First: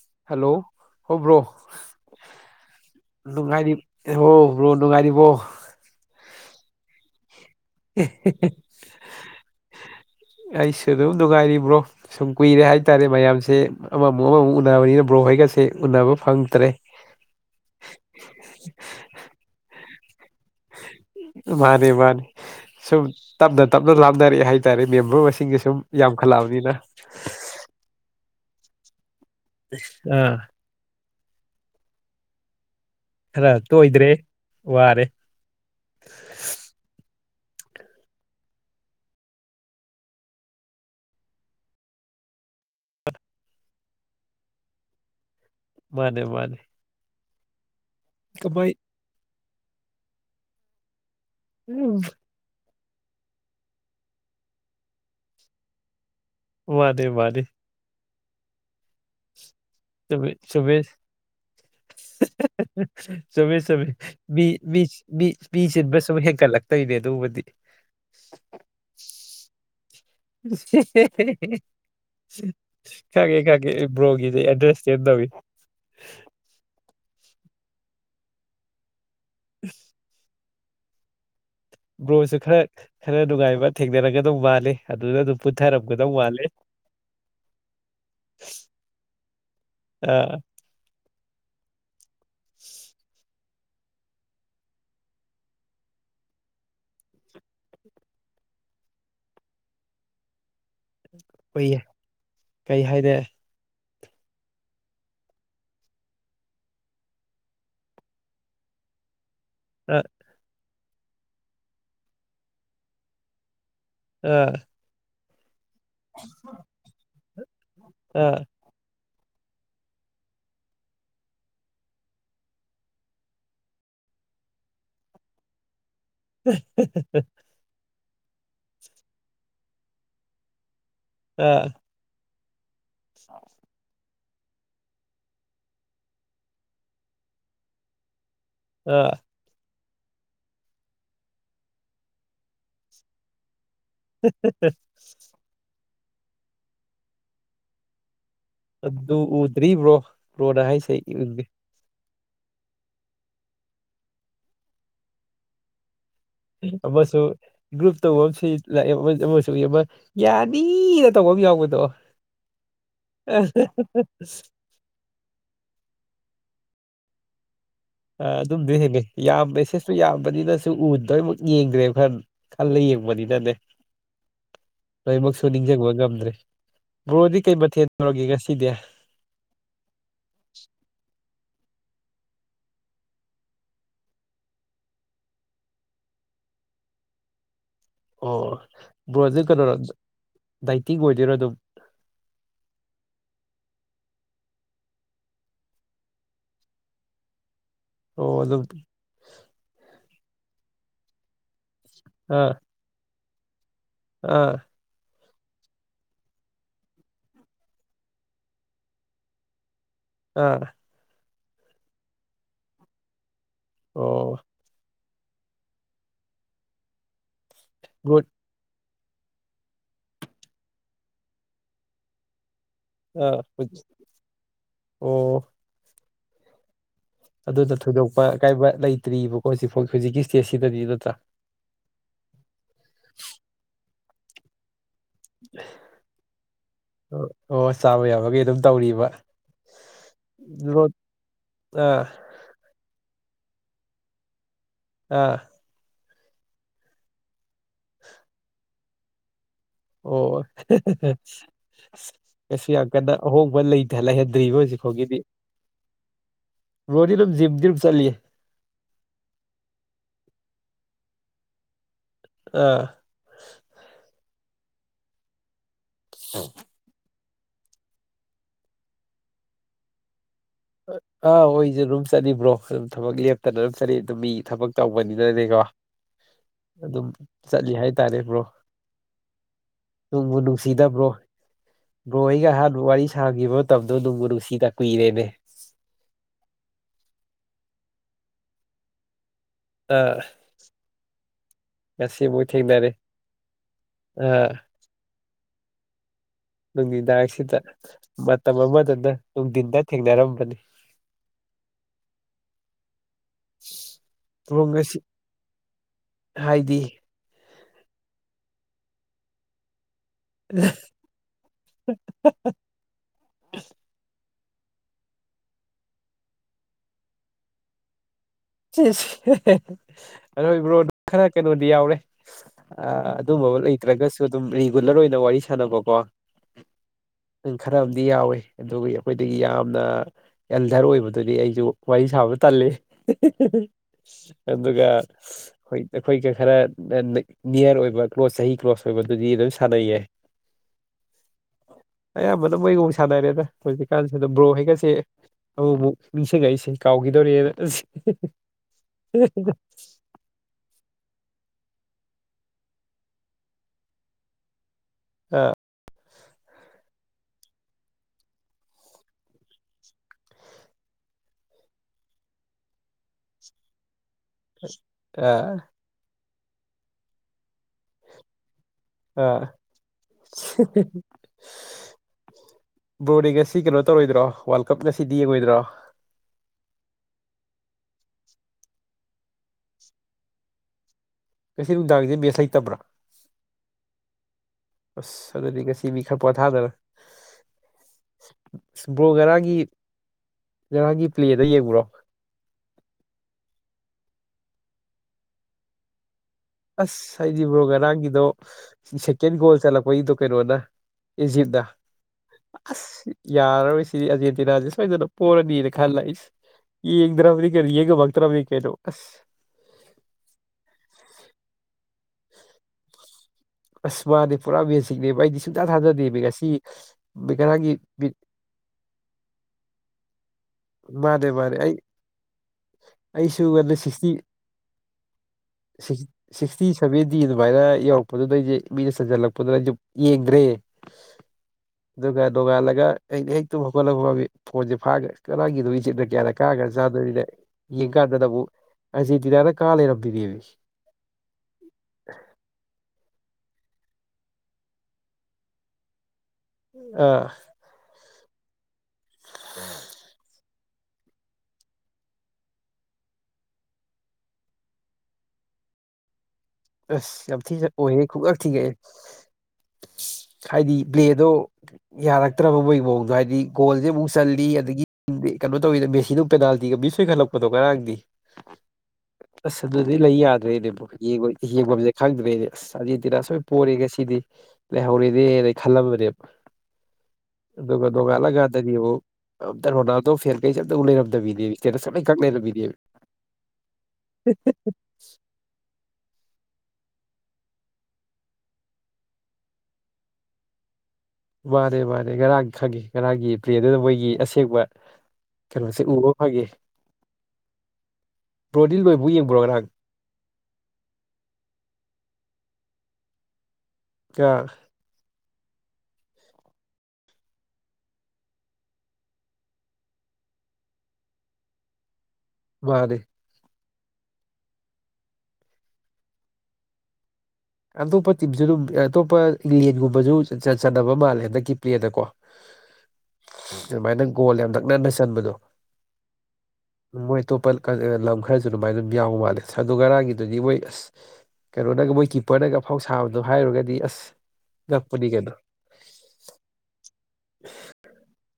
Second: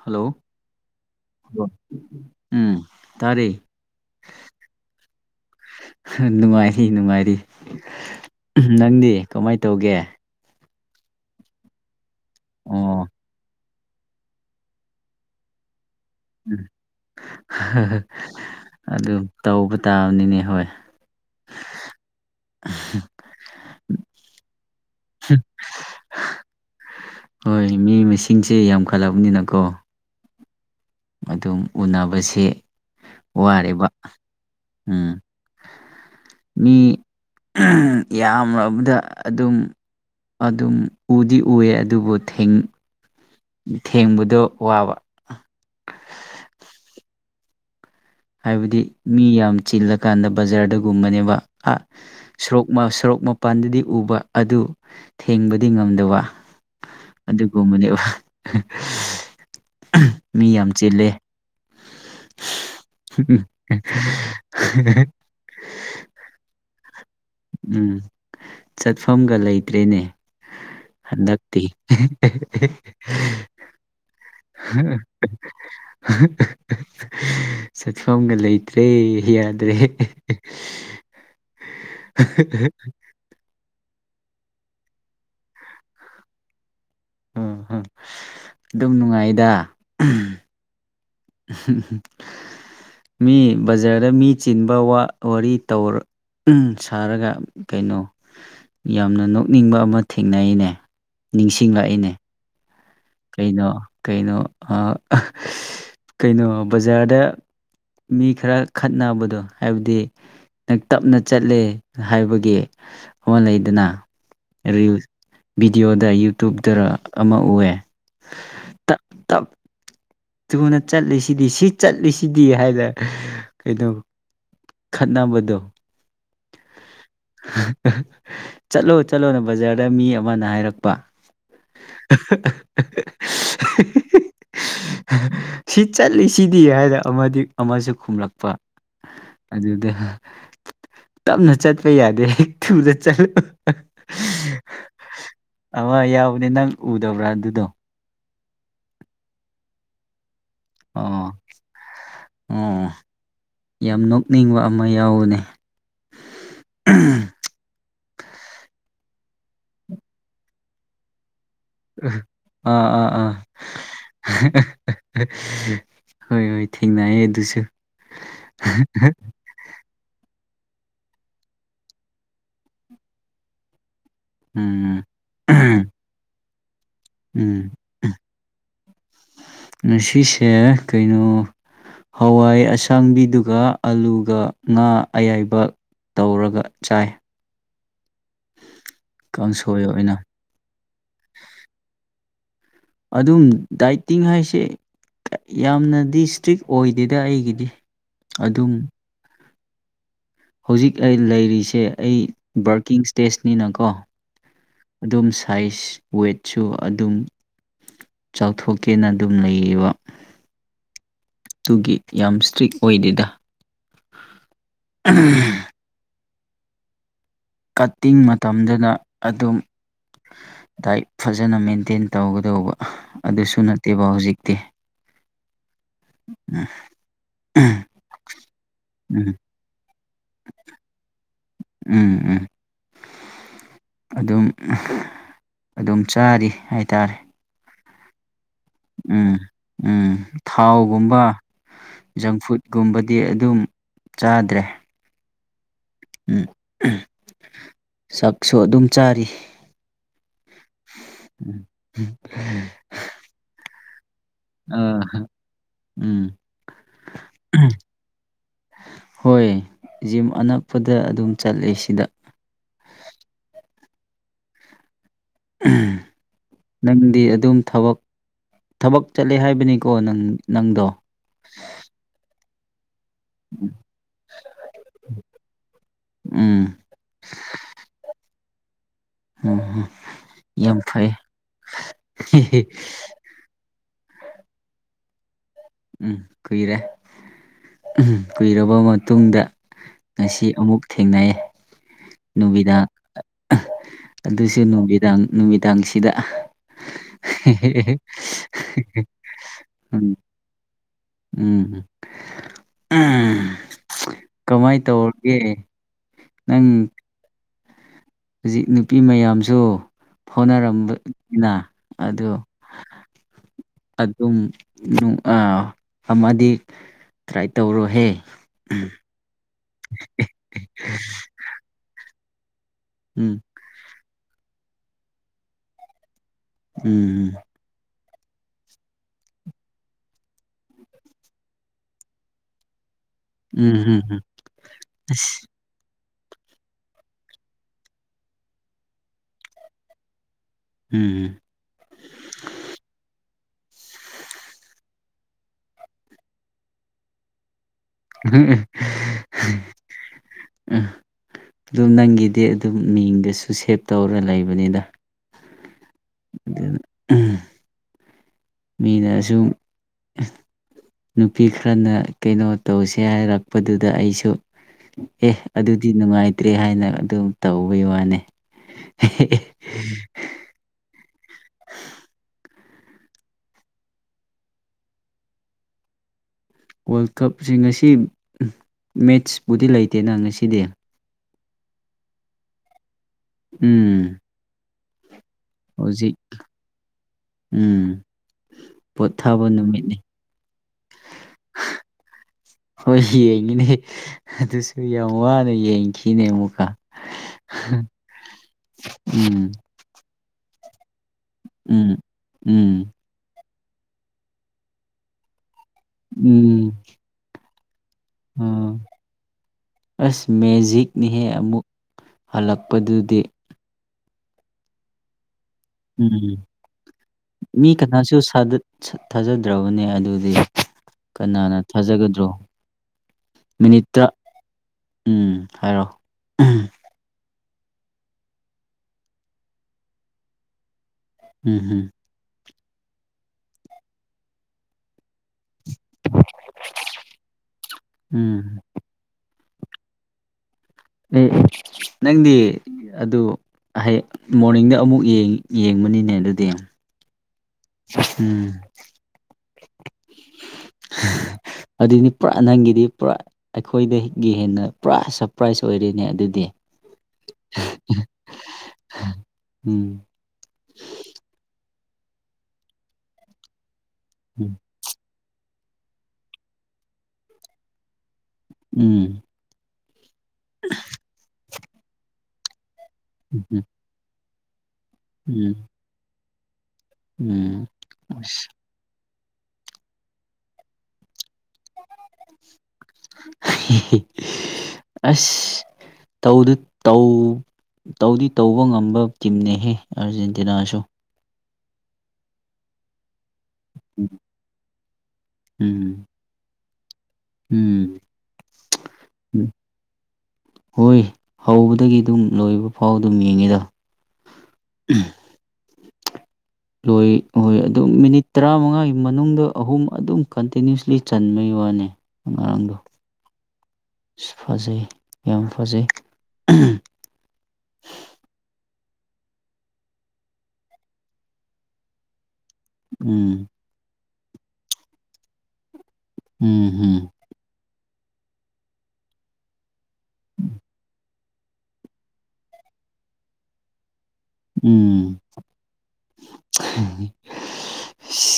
hello hello ꯍꯣ bro hello ꯎꯝ ꯇꯥꯔꯦ ꯅꯨꯡꯉꯥꯏꯔꯤ ꯍꯣ ꯕ꯭ꯔꯣ ꯅꯨꯡꯉꯥꯏꯔꯤꯕ꯭ꯔꯣ ꯅꯨꯡꯉꯥꯏꯔꯤ ꯅꯨꯡꯉꯥꯏꯔꯤ ꯅꯪꯗꯤ ꯀꯃꯥꯏꯅ ꯇꯧꯒꯦ ꯑꯩꯁꯨ ꯑꯗꯨꯝ ꯅꯨꯡꯉꯥꯏꯔꯤꯕ꯭ꯔꯣ ꯁꯨꯝ ꯀꯨꯏꯔꯦ ꯑꯣ ꯍꯥꯏꯇꯥꯔꯦ ꯃꯌꯥꯝꯁꯦ ꯑꯃꯃꯨ ꯑꯃꯃꯛ ꯎꯟꯅꯅꯕꯅꯤꯅ ꯕ꯭ꯔꯣ ꯍꯩꯒꯁꯦ ꯎꯟꯅꯅꯕ ꯎꯝ ꯑꯗꯨꯝ ꯇꯧꯕ ꯇꯥꯕꯅꯤꯅꯦ ꯍꯣꯏ ꯃꯥꯅꯤ ꯃꯥꯅꯤ ꯁꯨꯝ ꯇꯞꯅ ꯇꯞꯅ ꯂꯥꯞꯅꯔꯛꯑꯦ ꯍꯥꯏꯇꯥꯔꯦ ꯃꯦꯝꯕꯔ ꯃꯁꯤꯡ ꯁꯨꯝ ꯌꯥꯝꯈꯠꯂꯛꯑꯕꯅꯤꯅ ꯍꯣꯏ ꯃꯤ ꯃꯁꯤꯡꯁꯦ ꯌꯥꯝꯈꯠꯂꯛꯕꯅꯤꯅꯀꯣ ꯑꯥ ꯑꯗꯨꯝ ꯎꯅꯕꯁꯦ ꯈꯔ ꯋꯥꯔꯤꯕ ꯇꯣꯏꯗ꯭ꯔꯦ ꯋꯥꯔꯦ ꯎꯝ ꯃꯤ ꯌꯥꯝꯂꯕꯗ ꯑꯗꯨꯝ ꯑꯗꯨꯝ ꯎꯗꯤ ꯎꯑ ꯑꯗꯨꯕꯨ ꯊꯦꯡ ꯊꯦꯡꯕꯗꯣ ꯋꯥꯕ ꯃꯥꯅꯦ ꯃꯥꯅꯦ ꯀꯃꯥꯏ ꯍꯥꯏꯕꯗꯤ ꯃꯤ ꯌꯥꯝ ꯆꯤꯜꯂꯀꯥꯟꯗ ꯕꯖꯥꯔꯗꯒꯨꯝꯕꯅꯦꯕ ꯁꯣꯔꯣꯛ ꯃꯄꯥꯟꯗꯗꯤ ꯎꯕ ꯑꯗꯨ ꯊꯦꯡꯕꯗꯤ ꯉꯝꯗꯕ ꯃꯥꯅꯦ ꯃꯥꯅꯦ ꯑꯗꯨꯒꯨꯝꯕꯅꯦꯕ ꯆ ꯃꯤ ꯌꯥꯝ ꯆꯧꯕꯤꯁ ꯆꯤꯜꯂꯦ ꯆꯨꯝꯃꯦ ꯆꯨꯝꯃꯦ ꯃꯤ ꯃꯤ ꯃꯤ ꯆꯤꯟꯕ ꯁꯨꯝ ꯍꯦꯟꯒꯠꯂꯛꯇꯣꯏꯅꯦ ꯑꯗꯨꯨꯝꯕꯗꯤ ꯎꯝ ꯆꯠꯐꯝꯒ ꯂꯩꯇ꯭ꯔꯦꯅꯦ ꯍꯟꯗꯛꯇꯤ ꯈꯒꯦ ꯈꯒꯦ ꯕ꯭ꯔꯣꯒꯤꯁꯦ ꯑꯦꯗ꯭ꯔꯦꯁ ꯆꯦꯟ ꯇꯧꯋ ꯆꯠꯐꯝꯒ ꯂꯩꯇ꯭ꯔꯦ ꯌꯥꯗ꯭ꯔꯦ [unintelligible] [unintelligible] ꯕ꯭ꯔꯣꯁꯨ ꯈꯔ ꯈꯔ ꯅꯨꯡꯉꯥꯏꯕ ꯊꯦꯡꯅꯔꯒꯗꯧ ꯃꯥꯜꯜꯂꯤꯦ ꯑꯗꯨꯅ ꯑꯗꯨꯝ ꯄꯨꯊꯔꯝꯒꯗꯧ ꯃꯥꯂ ꯑꯣ ꯍꯣꯏ ꯑꯗꯨꯝ ꯅꯨꯡꯉꯥꯏꯗ ꯑꯥ ꯎꯝ [unintelligible] ꯃꯤ ꯕꯖꯥꯔꯗ ꯃꯤ ꯆꯤꯟꯕ ꯋꯥꯔꯤ ꯇꯧꯔ ꯁꯥꯔꯒ ꯀꯩꯅꯣ ꯌꯥꯝꯅ ꯅꯣꯛꯅꯤꯡꯕ ꯑꯃ ꯊꯦꯡꯅꯩꯅꯦ ꯍꯣꯏꯌꯦ ꯅꯤꯡꯁꯤꯡꯂꯛꯏꯅꯦ ꯀꯩ ꯍꯥꯏꯔꯦ ꯀꯩꯅꯣ ꯀꯩꯅꯣ ꯀꯩꯅꯣ ꯕꯖꯥꯔꯗ ꯃꯤ ꯈꯔ ꯈꯠꯅꯕꯗꯣ ꯍꯥꯏꯕꯗꯤ ꯑꯥ ꯅꯪ ꯇꯞꯅ ꯆꯠꯂꯦ ꯍꯥꯏꯕꯒꯤ ꯑꯃ ꯂꯩꯗꯅ ꯑꯥ ꯔꯤꯜ ꯚꯤꯗꯤꯑꯣꯗ ꯌꯨꯇꯨꯕꯇ ꯑꯃ ꯎꯑ ꯑꯥ ꯇꯞ ꯊꯨꯅ ꯆꯠꯂꯤꯁꯤꯗꯤ ꯁꯤ ꯆꯠꯂꯤꯁꯤꯗꯤ ꯍꯥꯏꯅ ꯀꯩꯗꯧꯕ ꯈꯠꯅꯕꯗꯣ [unintelligible] ꯆꯠꯂꯣ ꯆꯠꯂꯣꯅ ꯕꯖꯥꯔꯗ ꯃꯤ ꯑꯃꯅ ꯍꯥꯏꯔꯛꯄ ꯑ [unintelligible] ꯁꯤ ꯆꯠꯂꯤꯁꯤꯗꯤ ꯍꯥꯏꯔ ꯑꯃꯗꯤ ꯑꯃꯁꯨ ꯈꯨꯝꯂꯛꯄ ꯑꯥ ꯑꯗꯨꯗꯤ ꯇꯞꯅ ꯆꯠꯄ ꯌꯥꯗꯦ ꯊꯨꯅ ꯆꯠꯂꯨ [unintelligible] ꯑꯃ ꯌꯥꯎꯕꯅꯦ ꯅꯪ ꯎꯗꯕ꯭ꯔ ꯑꯗꯨꯗꯣ ꯑꯗꯨ ꯎꯗ꯭ꯔꯤꯕ꯭ꯔꯣ ꯕ꯭ꯔꯣꯅ ꯍꯥꯏꯁꯦ ꯑꯣ ꯎꯒꯦ ꯑꯣ ꯌꯥꯝ ꯅꯣꯛꯅꯤꯡꯕ ꯑꯃ ꯌꯥꯎꯕꯅꯦ ꯑꯥ ꯕꯁꯨ ꯒ꯭ꯔꯨꯞ ꯇꯧꯕ ꯑꯃ ꯂꯥꯛꯑꯦ ꯑꯃꯁꯨꯏ ꯑꯃ ꯌꯥꯅꯤꯅ ꯇꯧꯕ ꯑꯃ ꯌꯥꯎꯕ ꯑꯥ ꯑꯥ ꯑꯥ ꯍꯣꯏ ꯍꯣꯏ ꯊꯦꯡꯅꯑꯌꯦ ꯑꯗꯨꯁꯨ ꯑꯗꯨꯝꯗꯤ ꯍꯦꯟꯒꯦ ꯌꯥꯝꯕꯁꯦ ꯁꯨ ꯌꯥꯝꯕꯅꯤꯅꯁꯨ ꯎ ꯂꯣꯏꯅꯃꯛ ꯌꯦꯡꯗ꯭ꯔꯦꯕ ꯈꯔ ꯈꯜꯂ ꯌꯦꯡꯕꯅꯤꯅꯅꯦ ꯎꯝ ꯂꯣꯏꯃꯛꯁꯨ ꯅꯤꯡꯁꯤꯡꯕ ꯎꯝ ꯉꯝꯗ꯭ꯔꯦ ꯕ꯭ꯔꯣꯗꯤ ꯀꯩ ꯃꯊꯦꯜꯅꯨꯔꯒꯦ ꯉꯁꯤꯗꯤ ꯉꯁꯤꯁꯦ ꯀꯩꯅꯣ ꯍꯋꯥꯏ ꯑꯁꯥꯡꯕꯤꯗꯨꯒ ꯑꯂꯨꯒ ꯉꯥ ꯑꯌꯥꯏꯕ ꯇꯧꯔꯒ ꯆꯥꯏ ꯑꯣ ꯕ꯭ꯔꯣꯟꯁꯦ ꯀꯩꯅꯣꯔꯣ ꯀꯥꯡꯁꯣꯏ ꯑꯣꯏꯅ ꯗꯥꯏꯇꯤꯡ ꯑꯣꯏꯗꯣꯏꯔꯣ ꯑꯗꯨꯝ ꯑꯗꯨꯝ ꯗꯥꯏꯇꯤꯡ ꯍꯥꯏꯁꯦ ꯌꯥꯝꯅꯗꯤ ꯏꯁꯇ꯭ꯔꯤꯛ ꯑꯣꯏꯗꯦꯗ ꯑꯩꯒꯤꯗꯤ ꯑꯣ ꯑꯗꯨꯝ ꯍꯧꯖꯤꯛ ꯑꯩ ꯂꯩꯔꯤꯁꯦ ꯑꯩ ꯑꯥ ꯕꫪꯀꯤꯡ ꯏꯁ꯭ꯇꯦꯁꯅꯤꯅꯀꯣ ꯑꯥ ꯑꯗꯨꯝ ꯁꯥꯏꯖ ꯋꯦꯠꯁꯨ ꯑꯗꯨꯝ ꯆꯥꯎꯊꯣꯛꯀꯦꯅ ꯑꯗꯨꯝ ꯂꯩꯔꯤꯕ ꯑꯥ ꯇꯨꯒꯤ ꯌꯥꯝ ꯏꯁꯇ꯭ꯔꯤꯛ ꯑꯣꯏꯗꯦꯗ ꯑꯣ [unintelligible] ꯒꯨꯠ ꯀꯇꯤꯡꯃꯠ ꯇꯝꯗꯅ ꯑꯗꯨꯝ ꯗꯥꯏꯠ ꯐꯖꯅ ꯃꯦꯟꯇꯦꯟ ꯇꯧꯒꯗꯧꯕ ꯑꯥ ꯑꯗꯨꯁꯨ ꯅꯠꯇꯦꯕ ꯍꯧꯖꯤꯛꯇꯤ ꯑꯣ [unintelligible] ꯑꯗꯨꯅ ꯊꯣꯏꯗꯣꯛꯄ ꯑꯀꯥꯏꯕ ꯎꯝ ꯂꯩꯇ꯭ꯔꯤꯕꯀꯣ ꯍꯧꯖꯤꯛꯐꯥꯎ ꯍꯧꯖꯤꯛꯀꯤ ꯏꯁ꯭ꯇꯦꯠꯁꯤꯗꯗꯤ ꯅꯠꯇ꯭ꯔ ꯎꯝ ꯎꯝ ꯑꯗꯨꯝ ꯑꯗꯨꯝ ꯆꯥꯔꯤ ꯍꯥꯏꯇꯥꯔꯦ ꯑꯣ ꯆꯥꯕ ꯌꯥꯕꯒꯩ ꯑꯗꯨꯝ ꯇꯧꯔꯤꯕ ꯎꯝ ꯎꯝ ꯔꯣꯠ ꯊꯥꯎꯒꯨꯝꯕ ꯑꯥ ꯖꯪꯐꯨꯠ ꯒꯨꯝꯕꯗꯤ ꯑꯗꯨꯝ ꯆꯥꯗ꯭ꯔꯦ ꯑꯥ [unintelligible] ꯆꯥꯛꯁꯨ ꯑꯗꯨꯝ ꯆꯥꯔꯤ ꯑꯣ [unintelligible] ꯀꯁꯨ ꯌꯥꯝ ꯀꯟꯅ ꯑꯍꯣꯡꯕ ꯂꯩ ꯊ ꯂꯩꯍꯟꯗ꯭ꯔꯤꯕ ꯑꯥ ꯍꯧꯖꯤꯛꯐꯥꯎꯒꯤꯗꯤ ꯎꯝ ꯕ꯭ꯔꯣꯗꯤ ꯗꯨꯝ ꯖꯤꯝ ꯗꯨꯝ ꯆꯠꯂꯤ ꯍꯣꯏ ꯖꯤꯝ ꯑꯅꯛꯄꯗ ꯑꯗꯨꯝ ꯆꯠꯂꯦ ꯁꯤꯗ ꯑꯥ [unintelligible] [unintelligible] ꯅꯪꯗꯤ ꯑꯗꯨꯝ ꯊꯕꯛ ꯊꯕꯛ ꯆꯠꯂꯦ ꯍꯥꯏꯕꯅꯤꯀꯣ ꯅꯪ ꯅꯪꯗꯣ ꯑꯥ ꯍꯧꯖꯤꯛ ꯑꯗꯨꯨꯝ ꯆꯠꯂꯤꯕ꯭ꯔꯣ ꯑꯗꯨꯝ ꯊꯕꯛ ꯂꯦꯞ [unintelligible] ꯃꯤ ꯊꯕꯛ ꯇꯧꯕꯅꯤꯅꯅꯦꯀꯣ ꯎꯝ ꯑꯗꯨꯝ ꯆꯠꯂꯤ ꯍꯥꯏꯇꯥꯔꯦ ꯭ꯕꯔꯣ ꯎꯝ ꯅꯨꯡꯕꯨ ꯌꯥꯝ ꯅꯨꯡꯁꯤꯗ ꯐꯩ ꯕ꯭ꯔꯣ ꯕ꯭ꯔꯣ ꯍꯣꯏꯒ ꯑꯍꯥꯟꯕꯨ ꯋꯥꯔꯤ ꯁꯥꯈꯤꯕ ꯃꯇꯝꯗꯣ ꯅꯨꯡꯕꯨ ꯅꯨꯡꯁꯤꯗ ꯀꯨꯏꯔꯦꯅꯦ ꯎꯝ ꯀꯨꯏꯔꯦ ꯀꯨꯏꯔꯕ ꯃꯇꯨꯡꯗ ꯑꯥ ꯉꯁꯤ ꯑꯃꯨꯛ ꯊꯦꯡꯅꯩꯌꯦ ꯉꯁꯤꯃꯨꯛ ꯅꯨꯃꯤꯗꯥꯡ ꯊꯦꯡꯅꯔꯦ ꯑꯥ ꯑꯗꯨꯁꯨ ꯅꯨꯃꯤꯗꯥꯡ ꯅꯨꯃꯤꯗꯥꯡꯁꯤꯗ ꯅꯨꯡꯊꯗꯥꯂꯛꯁꯤꯗ ꯃꯇꯝ ꯑꯃꯗꯅ ꯅꯨꯡꯊꯤꯟꯗ ꯎꯝ ꯊꯦꯡꯅꯔꯝꯕꯅꯤ ꯎꯝ [unintelligible] ꯕ꯭ꯔꯣ ꯀꯃꯥꯏ ꯉꯁꯤ ꯇꯧꯔꯒꯦ ꯅꯪ ꯍꯥꯏꯗꯤ ꯍꯧꯖꯤꯛ ꯅꯨꯄꯤ ꯃꯌꯥꯝꯁꯨ ꯐꯥꯎꯅꯔꯝꯕꯅꯤꯅ ꯑꯗꯨ ꯑꯗꯨꯝ ꯅꯨꯡ ꯑ ꯑꯃꯗꯤ ꯇ꯭ꯔꯥꯏ ꯇꯧꯔꯣꯍꯦ [unintelligible] ꯕ꯭ꯔꯣꯅ ꯈꯔ ꯀꯩꯅꯣꯗꯤ ꯌꯥꯎꯔꯦ ꯑ ꯎꯝ ꯑꯗꯨꯝꯕꯃ ꯂꯩꯇ꯭ꯔꯒꯁꯨ ꯑꯗꯨꯝ ꯔꯤꯒꯨꯂꫪ ꯑꯣꯏꯅ ꯋꯥꯔꯤ ꯁꯥꯟꯅꯕꯀꯣ ꯎꯝ ꯎꯝ ꯈꯔ ꯑꯃꯗꯤ ꯌꯥꯎꯋꯦ ꯑꯗꯨꯒ ꯑꯩꯈꯣꯏꯗꯒꯤ ꯌꯥꯝꯅ ꯑꯦꯜꯗꯔ ꯑꯣꯏꯕꯗꯨꯗꯤ ꯑꯩꯁꯨ ꯋꯥꯔꯤ ꯁꯥꯕ ꯇꯜꯂꯤ ꯎꯝ ꯎꯝ ꯎꯝ ꯑꯗꯨꯒ ꯑꯁ ꯑꯩꯈꯣꯏꯒ ꯈꯔ ꯅꯤꯌꯔ ꯑꯣꯏꯕ ꯀ꯭ꯂꯣꯁ ꯆꯍꯤ ꯀ꯭ꯂꯣꯁ ꯑꯣꯏꯕꯗꯨꯗꯤ ꯑꯗꯨꯝ ꯁꯥꯟꯅꯩꯌꯦ [inaudible] ꯎꯝ ꯑꯌꯥꯝꯕꯅ ꯃꯣꯏꯒ ꯑꯣꯏꯅ ꯁꯥꯟꯅꯔꯦꯗ ꯍꯧꯖꯤꯛꯀꯥꯟꯁꯤꯗ ꯕ꯭ꯔꯣ ꯍꯣꯏꯒꯁꯦ ꯑꯃꯨꯛ ꯑꯃꯨꯛ ꯅꯤꯡꯁꯤꯡꯂꯛꯏꯁꯦ ꯀꯥꯎꯈꯤꯗꯧꯔꯦꯅ [unintelligible] [unintelligible] [unintelligible] ꯑꯗꯨꯝ ꯅꯪꯒꯤꯗꯤ ꯑꯗꯨꯝ ꯃꯤꯡꯗꯁꯨ ꯁꯦꯞ ꯇꯧꯔ ꯂꯩꯕꯅꯤꯗ ꯑꯥ ꯑꯗꯨꯅ ꯃꯤꯅꯁꯨ ꯅꯨꯄꯤ ꯈꯔꯅ ꯀꯩꯅꯣ ꯇꯧꯁꯦ ꯍꯥꯏꯔꯛꯄꯗꯨꯗ ꯑꯩꯁꯨ ꯑꯦ ꯑꯥ ꯑꯗꯨꯗꯤ ꯅꯨꯡꯉꯥꯏꯇ꯭ꯔꯦ ꯍꯥꯏꯅ ꯑꯗꯨꯝ ꯇꯧꯕꯩ ꯋꯥꯅꯤ ꯑ ꯕ꯭ꯔꯣꯗꯤ ꯉꯁꯤ ꯀꯩꯅꯣ ꯇꯧꯔꯣꯏꯗ꯭ꯔꯣ ꯋꯥꯔꯜ ꯀꯞ ꯉꯁꯤꯗꯤ ꯌꯦꯡꯉꯣꯏꯗ꯭ꯔꯣ ꯋꯥꯔꯜ ꯀꯞꯁꯦ ꯉꯁꯤ ꯃꯦꯠꯆꯄꯨꯗꯤ ꯂꯩꯇꯦꯅ ꯉꯁꯤꯗꯤ ꯉꯁꯤ ꯅꯨꯡꯗꯥꯡꯁꯦ ꯃꯦꯠꯁ ꯂꯩꯇꯕ꯭ꯔꯥ ꯎꯝ ꯑꯁ ꯑꯗꯨꯗꯤ ꯉꯁꯤꯗꯤ ꯍꯧꯖꯤꯛ ꯈꯔ ꯄꯣꯊꯥꯗꯅ ꯎꯝ ꯕ꯭ꯔꯣ ꯄꯣꯊꯥꯕ ꯉꯔꯥꯡꯒꯤ ꯅꯨꯃꯤꯠꯅꯤ ꯉꯔꯥꯡꯒꯤ ꯄ꯭ꯂꯦꯗ ꯌꯦꯡꯕꯔꯣ ꯍꯣꯏ ꯌꯦꯡꯉꯤꯅꯦ ꯑꯗꯨꯁꯨ ꯌꯥꯝ ꯋꯥꯅ ꯌꯦꯡꯈꯤꯅꯦ ꯑꯃꯨꯛ ꯑꯁ ꯑꯩꯗꯤ ꯕ꯭ꯔꯣ ꯉꯔꯥꯡꯒꯤꯗꯣ ꯁꯦꯀꯦꯟ ꯎꯝ ꯒꯣꯜ ꯆꯠꯂꯛꯄꯩꯗꯣ ꯀꯩꯅꯣꯅ ꯏꯖꯤꯞꯅ ꯎꯝ ꯎꯝ ꯑꯁ ꯌꯥꯔꯔꯣꯏꯁꯤꯅꯤ ꯑꯥꯔꯖꯦꯟꯇꯤꯅꯥꯁꯦ ꯁꯣꯏꯗꯅ ꯄꯣꯔꯅꯤꯅ ꯈꯜꯂꯦ ꯏꯁ ꯌꯦꯡꯗꯔꯕꯅꯤ ꯀꯩꯅꯣ ꯌꯦꯡ ꯉꯝꯃꯛ ꯑꯝ ꯑꯁ ꯃꯦꯖꯤꯛꯅꯤꯍꯦ ꯑꯃꯨꯛ ꯍꯜꯂꯛꯄꯗꯨꯗꯤ ꯑꯁ ꯃꯥꯅꯦ ꯄꯨꯔꯥ ꯃꯦꯖꯤꯛꯅꯦꯕ ꯑꯩꯗꯤ ꯁꯨꯡꯊꯥ ꯊꯥꯖꯗꯦꯕ ꯎꯝ ꯉꯁꯤ ꯉꯔꯥꯡꯒꯤ ꯃꯤ ꯀꯅꯥꯁꯨ ꯁꯥꯗꯠ ꯊꯥꯖꯗ꯭ꯔꯕꯅꯦ ꯑꯗꯨꯗꯤ ꯃꯥꯅꯦ ꯃꯥꯅꯦ ꯀꯅꯥꯅ ꯑꯩ ꯊꯥꯖꯒꯗ꯭ꯔꯣ ꯑꯩꯁꯨ ꯉꯟꯅ ꯁꯤꯛꯁꯇꯤ ꯃꯤꯅꯤꯠꯇ ꯎꯝ ꯍꯥꯏꯔꯣ ꯁꯤꯛꯁ ꯎꯝ ꯁꯤꯛꯁꯇꯤ ꯁꯕꯦꯟꯗꯤ ꯑꯗꯨꯃꯥꯏꯅ ꯌꯧꯔꯛꯄꯗꯨꯗ ꯑꯩꯁꯦ ꯃꯤꯅ ꯁꯟꯖꯜꯂꯛꯄꯗꯨꯅ ꯑꯩꯁꯦ ꯌꯦꯡꯗ꯭ꯔꯦ ꯎꯝ ꯍꯝ ꯑꯗꯨꯒ ꯅꯣꯉꯥꯜꯂꯒ ꯑꯩꯅ ꯍꯦꯛ ꯇꯨꯝ ꯍꯧꯒꯠꯂꯒ ꯐꯣꯟꯁꯦ ꯐꯥꯛꯒ꯭ꯔꯦ ꯉꯥꯔꯥꯡꯒꯤꯗꯣ ꯋꯤꯆꯠ ꯃꯦꯗꯤꯌꯥꯗ ꯀꯥꯒꯔꯥꯀꯥꯟꯗꯅꯦ ꯌꯦꯡ ꯎꯝ ꯀꯥꯟꯗꯃꯨꯛ ꯑ꯭ꯔꯖꯦꯟꯇꯤꯅꯅ ꯀꯥ ꯂꯩꯔꯝꯕꯤꯅꯦꯃꯦ ꯗꯤ ꯅꯪꯗꯤ ꯑꯗꯨ ꯍꯌꯦ ꯃꯣꯔꯅꯤꯡꯗ ꯑꯃꯨꯛ ꯌꯦꯡꯕꯅꯤꯅꯦ ꯑꯗꯨꯗꯤ ꯑꯥ ꯎꯝ [inaudible] ꯑꯗꯨꯗꯤ ꯄꯨꯔꯥ ꯅꯪꯒꯤꯗꯤ ꯄꯨꯔꯥ ꯑꯩꯈꯣꯏꯗꯒꯤ ꯍꯦꯟꯅ ꯄꯨꯔꯥ ꯁꯔꯄ꯭ꯔꯥꯏꯖ ꯑꯣꯏꯔꯤꯅꯦ ꯑꯗꯨꯗꯤ ꯑꯁ ꯌꯥꯝ ꯊꯤ ꯑꯣꯍꯦ ꯈꯨꯉꯛ ꯊꯤ ꯉꯛ ꯑꯦ ꯎꯝ ꯍꯥꯏꯗꯤ ꯄ꯭ꯂꯦꯗꯣ ꯌꯥꯔꯛꯇ꯭ꯔꯕ ꯃꯣꯏ ꯃꯑꯣꯡꯗꯣ ꯍꯥꯏꯗꯤ ꯒꯣꯜꯁꯦ ꯑꯃꯨꯛ ꯆꯜꯂꯤ ꯎꯝ ꯑꯗꯒꯤ ꯀꯩꯅꯣ ꯇꯧꯋꯤꯗ ꯃꯦꯁꯤꯗꯨ ꯄꯦꯅꯥꯜꯇꯤꯒ ꯃꯤꯁ ꯑꯣꯢꯈꯜꯂꯛꯄꯗꯣ ꯉꯔꯥꯡꯗꯤ ꯎꯝ ꯑꯁ ꯑꯗꯨꯗꯤ ꯂꯩ ꯌꯥꯗ꯭ꯔꯦꯅꯦꯕꯣ ꯌꯦꯡꯐꯝꯁꯦ ꯈꯪꯗ꯭ꯔꯦꯅꯦ ꯑꯁ ꯑꯔꯖꯤꯟ ꯁꯤꯅ ꯑꯁꯣꯏ ꯎꯝ ꯄꯣꯔꯤꯒ ꯁꯤꯗꯤ ꯂꯩꯍꯧꯔꯦꯅꯦꯅ ꯎꯝ ꯑꯩ ꯈꯜꯂꯝꯕꯅꯦꯕ ꯎꯝ ꯑꯗꯨꯒ ꯅꯣꯡꯉꯥꯜꯂ ꯑꯁ ꯒꯥꯟꯗꯗꯤ ꯑꯃꯨꯝ ꯑꯥꯞꯇ꯭ꯔ ꯔꯣꯅꯥꯟꯗꯣ ꯐꯦꯜ ꯀꯩꯁꯤ ꯂꯩꯔꯝꯗꯕꯤꯅꯦꯃꯦ ꯢꯁꯇꯦꯇꯥꯁ ꯀꯥꯛ ꯂꯩꯔꯝꯕꯤꯅꯦꯃꯦ ꯑꯁ ꯇꯧꯗꯨ ꯇꯧ ꯇꯧꯗꯤ ꯇꯧꯕ ꯉꯝꯕ ꯇꯤꯝꯅꯦꯍꯦ ꯑꯥꯔꯖꯦꯟꯇꯤꯅꯥꯁꯨ ꯃꯥꯅꯦ ꯃꯤꯅꯦ ꯉꯥꯔꯥꯡ ꯈꯪꯉꯦ ꯄ꯭ꯔꯦꯗꯨꯗ ꯃꯣꯏꯒꯤ ꯑꯁꯦꯡꯕ ꯀꯩꯅꯣꯁꯦ ꯎꯕ ꯐꯪꯉꯦ ꯎꯝꯝ ꯕ꯭ꯔꯣꯗꯤ ꯂꯣꯏꯕꯧ ꯌꯦꯡꯕ꯭ꯔꯣ ꯉꯔꯥꯡ ꯍꯣꯏ ꯍꯧꯕꯗꯒꯤ ꯑꯗꯨꯝ ꯂꯣꯏꯕ ꯐꯥꯎ ꯑꯗꯨꯝ ꯌꯦꯡꯉꯤꯗ ꯀꯥ ꯎꯝ [inaudible] ꯂꯣꯏ ꯍꯣꯏ ꯑꯗꯨꯝ ꯃꯤꯅꯤꯠ ꯇꯔꯥꯃꯉꯥꯒꯤ ꯃꯅꯨꯡꯗ ꯑꯍꯨꯝ ꯑꯗꯨꯝ ꯀꯟꯇꯤꯅꯨꯁꯂꯤ ꯆꯟꯕꯩ ꯋꯥꯅꯤ ꯉꯔꯥꯡꯗꯣ ꯃꯥꯅꯦ ꯐꯖꯩ ꯌꯥꯝ ꯐꯖꯩ ꯑꯇꯣꯞꯄ ꯇꯤꯝꯁꯨ ꯑꯗꯨꯝ ꯑꯇꯣꯞꯄ ꯏꯪꯂꯦꯟꯒꯨꯝꯕꯁꯨ ꯆꯥꯟꯅꯕ ꯃꯥꯜꯂꯦ ꯍꯟꯗꯛꯀꯤ ꯄ꯭ꯂꯦꯗꯀꯣ [inaudible] ꯎꯝ ꯑꯗꯨꯃꯥꯏꯅ ꯒꯣꯜ ꯌꯥꯝ ꯅꯛꯅꯅ ꯆꯥꯟꯕꯗꯣ ꯎꯝ ꯍꯝ ꯑꯇꯣꯞꯄ ꯂꯝ ꯈꯔꯁꯨ ꯑꯗꯨꯃꯥꯏꯅ ꯑꯗꯨꯝ ꯌꯥꯎ ꯃꯥꯜꯂꯦ ꯑꯗꯣ ꯉꯔꯥꯡꯒꯤꯗꯨꯗꯤ ꯃꯣꯏ ꯑꯁ ꯀꯩꯅꯣꯅꯒ ꯃꯣꯏ ꯀꯤꯕ꯭ꯔꯗꯨꯅꯒ ꯑꯐꯧ ꯁꯥꯕꯗꯣ ꯍꯥꯏꯔꯨꯔꯒꯗꯤ ꯑꯁ ꯎꯝ ꯉꯛꯄꯅꯤ ꯀꯩꯅꯣ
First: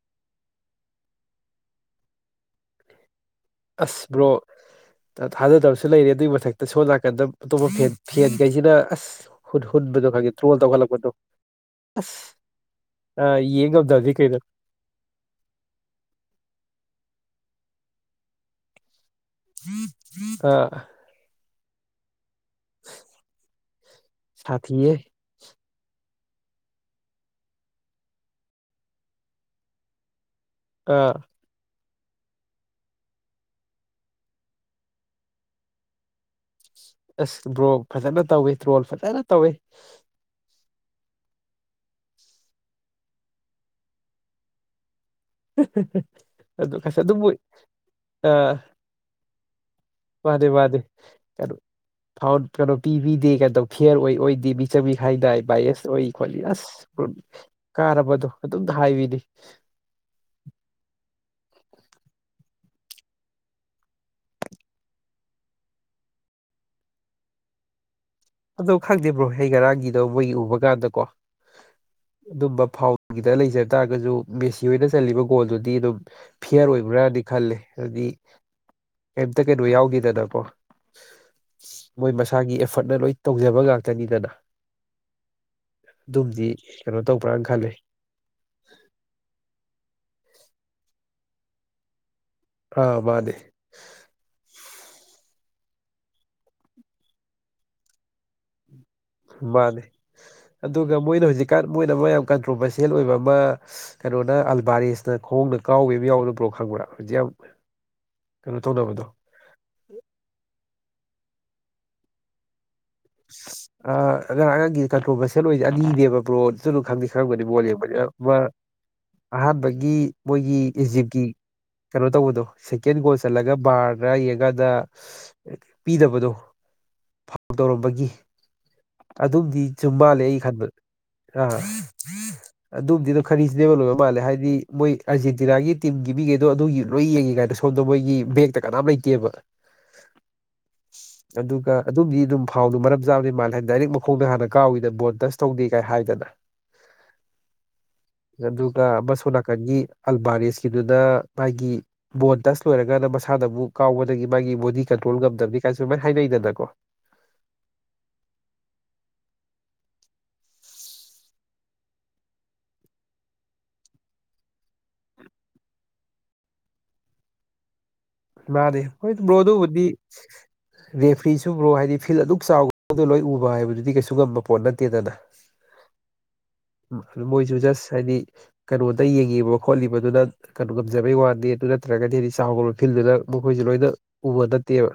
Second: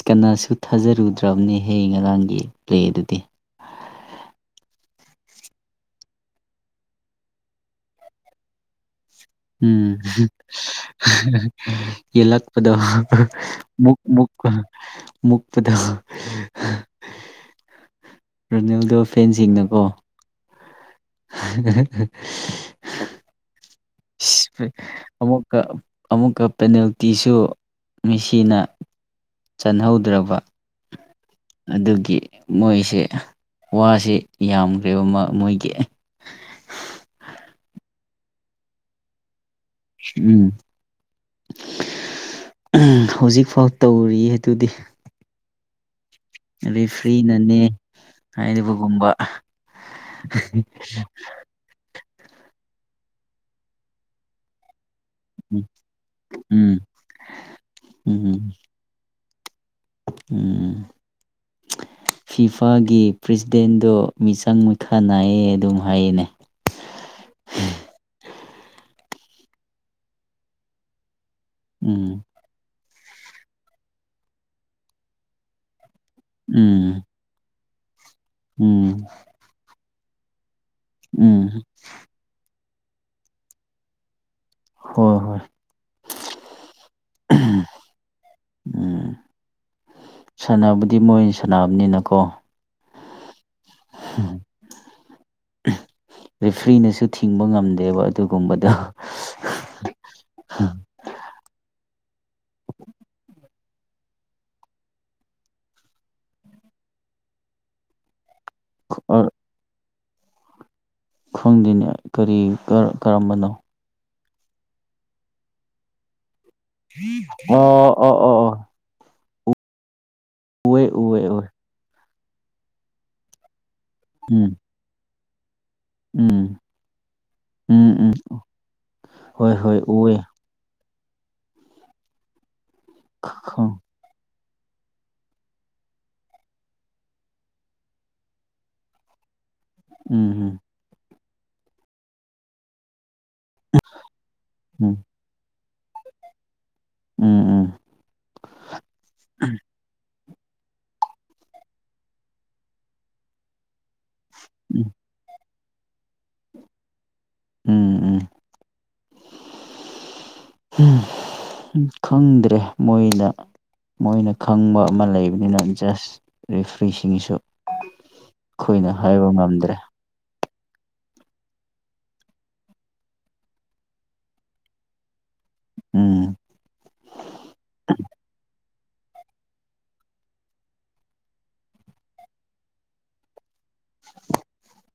ꯀꯅꯥꯁꯨ ꯊꯥꯖꯔꯨꯗ꯭ꯔꯕꯅꯦꯍꯌꯦ ꯉꯔꯥꯡꯒꯤ ꯄ꯭ꯂꯦ ꯗꯨꯗꯤ ꯑꯁ ꯕ꯭ꯔꯣ ꯊꯥꯖꯗꯕꯁꯨ ꯂꯩꯔꯦ ꯑꯗꯨꯒꯤ ꯃꯊꯛꯇ ꯁꯣꯝ ꯅꯥꯀꯥꯟꯗ ꯑꯇꯣꯞꯄ ꯐꯦꯟ ꯐꯦꯟꯈꯩꯁꯤꯅ ꯑꯁ ꯍꯨꯟ ꯎꯝ ꯍꯨꯟꯕꯗꯣ ꯈꯪꯗꯦ ꯇ꯭ꯔꯣꯜ ꯇꯧꯈꯠꯂꯛꯄꯗꯣ ꯑꯁ ꯌꯦꯟꯂꯛꯄꯗ ꯑ ꯌꯦꯡ ꯃꯨꯛ ꯉꯝꯗꯕꯅꯤ ꯃꯨꯛ ꯀꯩꯅꯣ ꯃꯨꯛꯄꯗ ꯔꯣꯅꯥꯟꯗꯣꯁꯨ ꯐꯦꯟꯁꯤꯡꯅꯀꯣ ꯑꯥ [inaudible] ꯁꯥꯊꯤꯌꯦ ꯑꯃꯨꯛꯀ ꯑꯃꯨꯛꯀ ꯄꯦꯅꯥꯜꯇꯤꯁꯨ ꯃꯦꯁꯤꯅ ꯆꯥꯟꯍꯧꯗ꯭ꯔꯕ ꯑꯥ ꯑꯗꯨꯒꯤ ꯃꯣꯏꯁꯦ ꯋꯥꯁꯤ ꯌꯥꯝꯈ꯭ꯔꯦꯕ ꯃꯣꯏꯒꯤ ꯑꯁ ꯕ꯭ꯔꯣ ꯐꯖꯅ ꯇꯧꯏ ꯇ꯭ꯔꯣꯜ ꯐꯖꯅ ꯇꯧꯏ ꯎꯝ ꯍꯧꯖꯤꯛ ꯐꯥꯎ ꯇꯧꯔꯤ ꯑꯗꯨꯗꯤ [inaudible] ꯑꯗꯨ ꯔꯦ ꯀꯁ ꯑꯗꯨꯕꯨ ꯐ꯭ꯔꯤꯅꯅꯦ ꯍꯥꯏꯔꯤꯕꯒꯨꯝꯕ ꯃꯅꯦ ꯃꯥꯗꯦ ꯀꯩꯅꯣ ꯐꯥꯎ ꯀꯩꯅꯣ ꯄꯤꯕꯤꯗꯦ ꯀꯩꯇꯧ ꯐꯤꯌꯔ ꯑꯣꯏ ꯑꯣꯏꯗꯦ ꯃꯤ ꯆꯪꯕꯤ ꯈꯥꯏꯗꯏ ꯕꯥꯥꯏꯁ ꯑꯣꯏ ꯈꯣꯠꯂꯤ ꯑꯁ ꯎꯝ ꯀꯥꯔꯕꯗꯣ ꯎꯝ ꯑꯗꯨꯝ ꯍꯥꯏꯕꯤꯅꯤ ꯎꯝ ꯐꯤꯐꯥꯒꯤ ꯄ꯭ꯔꯁꯤꯗꯦꯟꯗꯣ ꯃꯤꯆꯪ ꯃꯤꯈꯥ ꯅꯥꯏꯌꯦ ꯑꯗꯨꯝ ꯍꯥꯏꯌꯦꯅꯦ ꯑꯗꯣ ꯈꯪꯗꯦꯕ꯭ꯔꯣ ꯑꯩ ꯉꯔꯥꯡꯒꯤꯗꯣ ꯃꯣꯏꯒꯤ ꯎꯕ ꯀꯥꯟꯗ ꯀꯣ ꯎꯝ ꯑꯗꯨꯝꯕ ꯐꯥꯎꯟꯒꯤꯗ ꯂꯩꯖꯕ ꯇꯥꯔꯒꯁꯨ ꯃꯦꯁꯤ ꯍꯣꯏꯅ ꯆꯜꯂꯤꯕ ꯒꯣꯜꯗꯨꯗꯤ ꯑꯗꯨꯝ ꯐꯤꯌꯔ ꯎꯝ ꯑꯣꯏꯕ꯭ꯔꯥꯗꯤ ꯈꯜꯂꯦ ꯑꯗꯨꯗꯤ ꯎꯝ ꯀꯩꯝꯇ ꯀꯩꯅꯣ ꯌꯥꯎꯗꯦꯗꯅꯒꯣ ꯎꯝ ꯏꯁꯥꯒꯤ ꯑꯦꯐꯔꯠꯅ ꯂꯣꯏ ꯇꯧꯖꯕ ꯉꯥꯛꯇꯅꯤꯗꯅ ꯍꯣꯏ ꯍꯣꯏ ꯑꯗꯨꯝꯗꯤ ꯀꯩꯅꯣ ꯇꯧꯕ꯭ꯔꯅ ꯈꯂꯦ ꯎꯝ ꯁꯥꯟꯅꯕꯗꯤ ꯃꯣꯏ ꯁꯥꯟꯅꯕꯅꯤꯅꯀꯣ ꯑꯥꯕꯅꯦ [inaudible] ꯔꯤꯐ꯭ꯔꯤꯅꯁꯨ ꯊꯤꯡꯕ ꯉꯝꯗꯦꯕ ꯑꯗꯨꯒꯨꯝꯕꯗꯣ ꯃꯥꯅꯦ ꯑꯗꯨꯒ ꯃꯣꯏꯅ ꯍꯧꯖꯤꯛꯀꯥꯟ ꯃꯣꯏꯅ ꯑꯃ ꯌꯥꯝ ꯀꯟꯇ꯭ꯔꯣꯚꯔꯁꯤꯜ ꯑꯣꯏꯕ ꯑꯃ ꯀꯩꯅꯣꯅ ꯑꯜꯕꯥꯔꯤꯁꯅ ꯈꯣꯡꯅ ꯀꯥꯎꯈꯤꯕ ꯌꯥꯎꯅꯕ꯭ꯔꯣ ꯈꯪꯕ꯭ꯔꯥ ꯍꯧꯖꯤꯛ ꯌꯥꯝ ꯀꯩꯅꯣ ꯇꯧꯅꯕꯗꯣ ꯈꯪꯗꯅꯦ ꯀꯔꯤ ꯀꯔꯝꯕꯅꯣ ꯑꯉꯥꯡ ꯑꯉꯥꯡꯒꯤ ꯀꯟꯇ꯭ꯔꯣꯚꯔꯁꯤꯜ ꯑꯣꯏꯁꯦ ꯑꯅꯤꯅꯦꯕ ꯕ꯭ꯔꯣꯠ ꯆꯅꯨ ꯈꯪꯗꯦ ꯈꯪꯕꯅꯤ ꯃꯣꯠ ꯑꯣ ꯌꯦꯡꯕꯅꯤ ꯑꯣ ꯃꯥ ꯑꯣ ꯑꯣ ꯑꯍꯥꯟꯕꯒꯤ ꯃꯣꯏꯒꯤ ꯎꯋꯦ ꯎꯋꯦ ꯏꯖꯤꯞꯀꯤ ꯎꯋꯦ ꯀꯩꯅꯣ ꯇꯧꯕꯗꯣ ꯁꯦꯀꯦꯟ ꯒꯣꯜ ꯆꯠꯂꯒ ꯕꯥꯔꯗ ꯎꯝ ꯌꯦꯡꯀꯥꯟꯗ ꯄꯤꯗꯕꯗꯣ ꯎꯝ ꯎꯝ ꯇꯧꯔꯝꯕꯒꯤ ꯎꯝ ꯍꯣꯏ ꯑꯗꯨꯝꯗꯤ ꯍꯣꯏ ꯆꯨꯝ ꯎꯋꯦ ꯃꯥꯜꯂꯦ ꯑꯩ ꯈꯟꯕꯗ ꯑ ꯑꯗꯨꯝꯗꯤꯅ ꯈꯔꯤꯁꯤꯅꯦꯕ ꯈꯪ ꯂꯣꯏꯕ ꯃꯥꯜꯂꯦ ꯍꯥꯏꯗꯤ ꯃꯣꯏ ꯑꯥꯔꯖꯦꯟꯇꯤꯅꯥꯒꯤ ꯇꯤꯝꯒꯤ ꯃꯤꯈꯩꯗꯣ ꯑꯗꯨꯒꯤ ꯂꯣꯏ ꯌꯦꯡꯉꯦ ꯀꯥꯏꯅ ꯁꯣꯝꯗ ꯃꯣꯏꯒꯤ ꯕꯦꯒꯛꯇ ꯀꯅꯥꯝ ꯂꯩꯇꯦꯕ ꯎꯝ ꯎꯝ ꯑꯗꯨꯒ ꯑꯗꯨꯝꯗꯤ ꯑꯗꯨꯝ ꯐꯥꯎꯗꯨ ꯃꯔꯝ ꯆꯥꯕꯅꯤ ꯃꯥꯜꯂꯦ ꯍꯥꯏ ꯗꯥꯏꯔꯦꯛ ꯃꯈꯣꯡꯗ ꯍꯥꯟꯅ ꯎꯝ ꯀꯥꯎꯋꯤꯗꯅ ꯎꯝ ꯕꯣꯜ ꯗꯁ ꯇꯧꯗꯦ ꯀꯥꯏ ꯍꯥꯏꯗꯅ ꯎꯝ ꯎꯝ ꯑꯗꯨꯒ ꯃꯁꯣ ꯅꯥꯀꯟꯒꯤ ꯑꯜꯕꯥꯔꯤꯁꯀꯤꯗꯨꯅ ꯃꯥꯒꯤ ꯕꯣꯟ ꯇꯁ ꯂꯣꯏꯔꯒꯅ ꯃꯁꯥꯗ ꯑꯃꯨꯛ ꯀꯥꯎꯕꯗꯒꯤ ꯃꯥꯒꯤ ꯕꯣꯗꯤ ꯎꯝ ꯀꯟꯇ꯭ꯔꯣꯜ ꯉꯝꯗꯕꯅꯤ ꯀꯥꯏꯁꯨ ꯁꯃꯥꯏꯅ ꯍꯥꯏꯅꯩꯗꯅꯀꯣ ꯎꯝ ꯎꯝ [inaudible] ꯈꯪꯗ꯭ꯔꯦ ꯃꯣꯏꯅ ꯃꯣꯏꯅ ꯈꯪꯕ ꯑꯃ ꯂꯩꯕꯅꯤꯅ ꯖꯁ ꯔꯤꯐ꯭ꯔꯤꯁꯤꯡꯁꯨ ꯃꯥꯅꯦ ꯑꯩꯈꯣꯏꯅ ꯍꯥꯏꯕ ꯉꯝꯗ꯭ꯔꯦ [inaudible] ꯔꯦꯐ꯭ꯔꯤ ꯁꯨꯕ꯭ꯔꯣ ꯍꯥꯏꯗꯤ ꯐꯤꯜ ꯑꯗꯨꯛ ꯆꯥꯎ ꯂꯣꯏ ꯎꯕ ꯍꯥꯏꯕꯗꯨꯗꯤ ꯀꯩꯁꯨ ꯉꯝꯕ ꯄꯣꯠ ꯅꯠꯇꯦꯗꯅ [inaudible] ꯎꯝ ꯃꯣꯏꯁꯨ ꯖꯁ ꯍꯥꯏꯗꯤ ꯀꯩꯅꯣꯗ ꯌꯦꯡꯉꯤꯕ ꯈꯣꯠꯂꯤꯕꯗꯨꯅ ꯀꯩꯅꯣ ꯉꯝꯖꯕꯩ ꯋꯥꯅꯤ ꯑꯗꯨ ꯅꯠꯇ꯭ꯔꯒꯗꯤ ꯍꯥꯏꯗꯤ ꯆꯥꯛ ꯐꯤꯜꯗꯨꯗ ꯃꯈꯣꯏꯁꯨꯦ ꯂꯣꯏꯅ ꯎꯕ ꯅꯠꯇꯦꯕ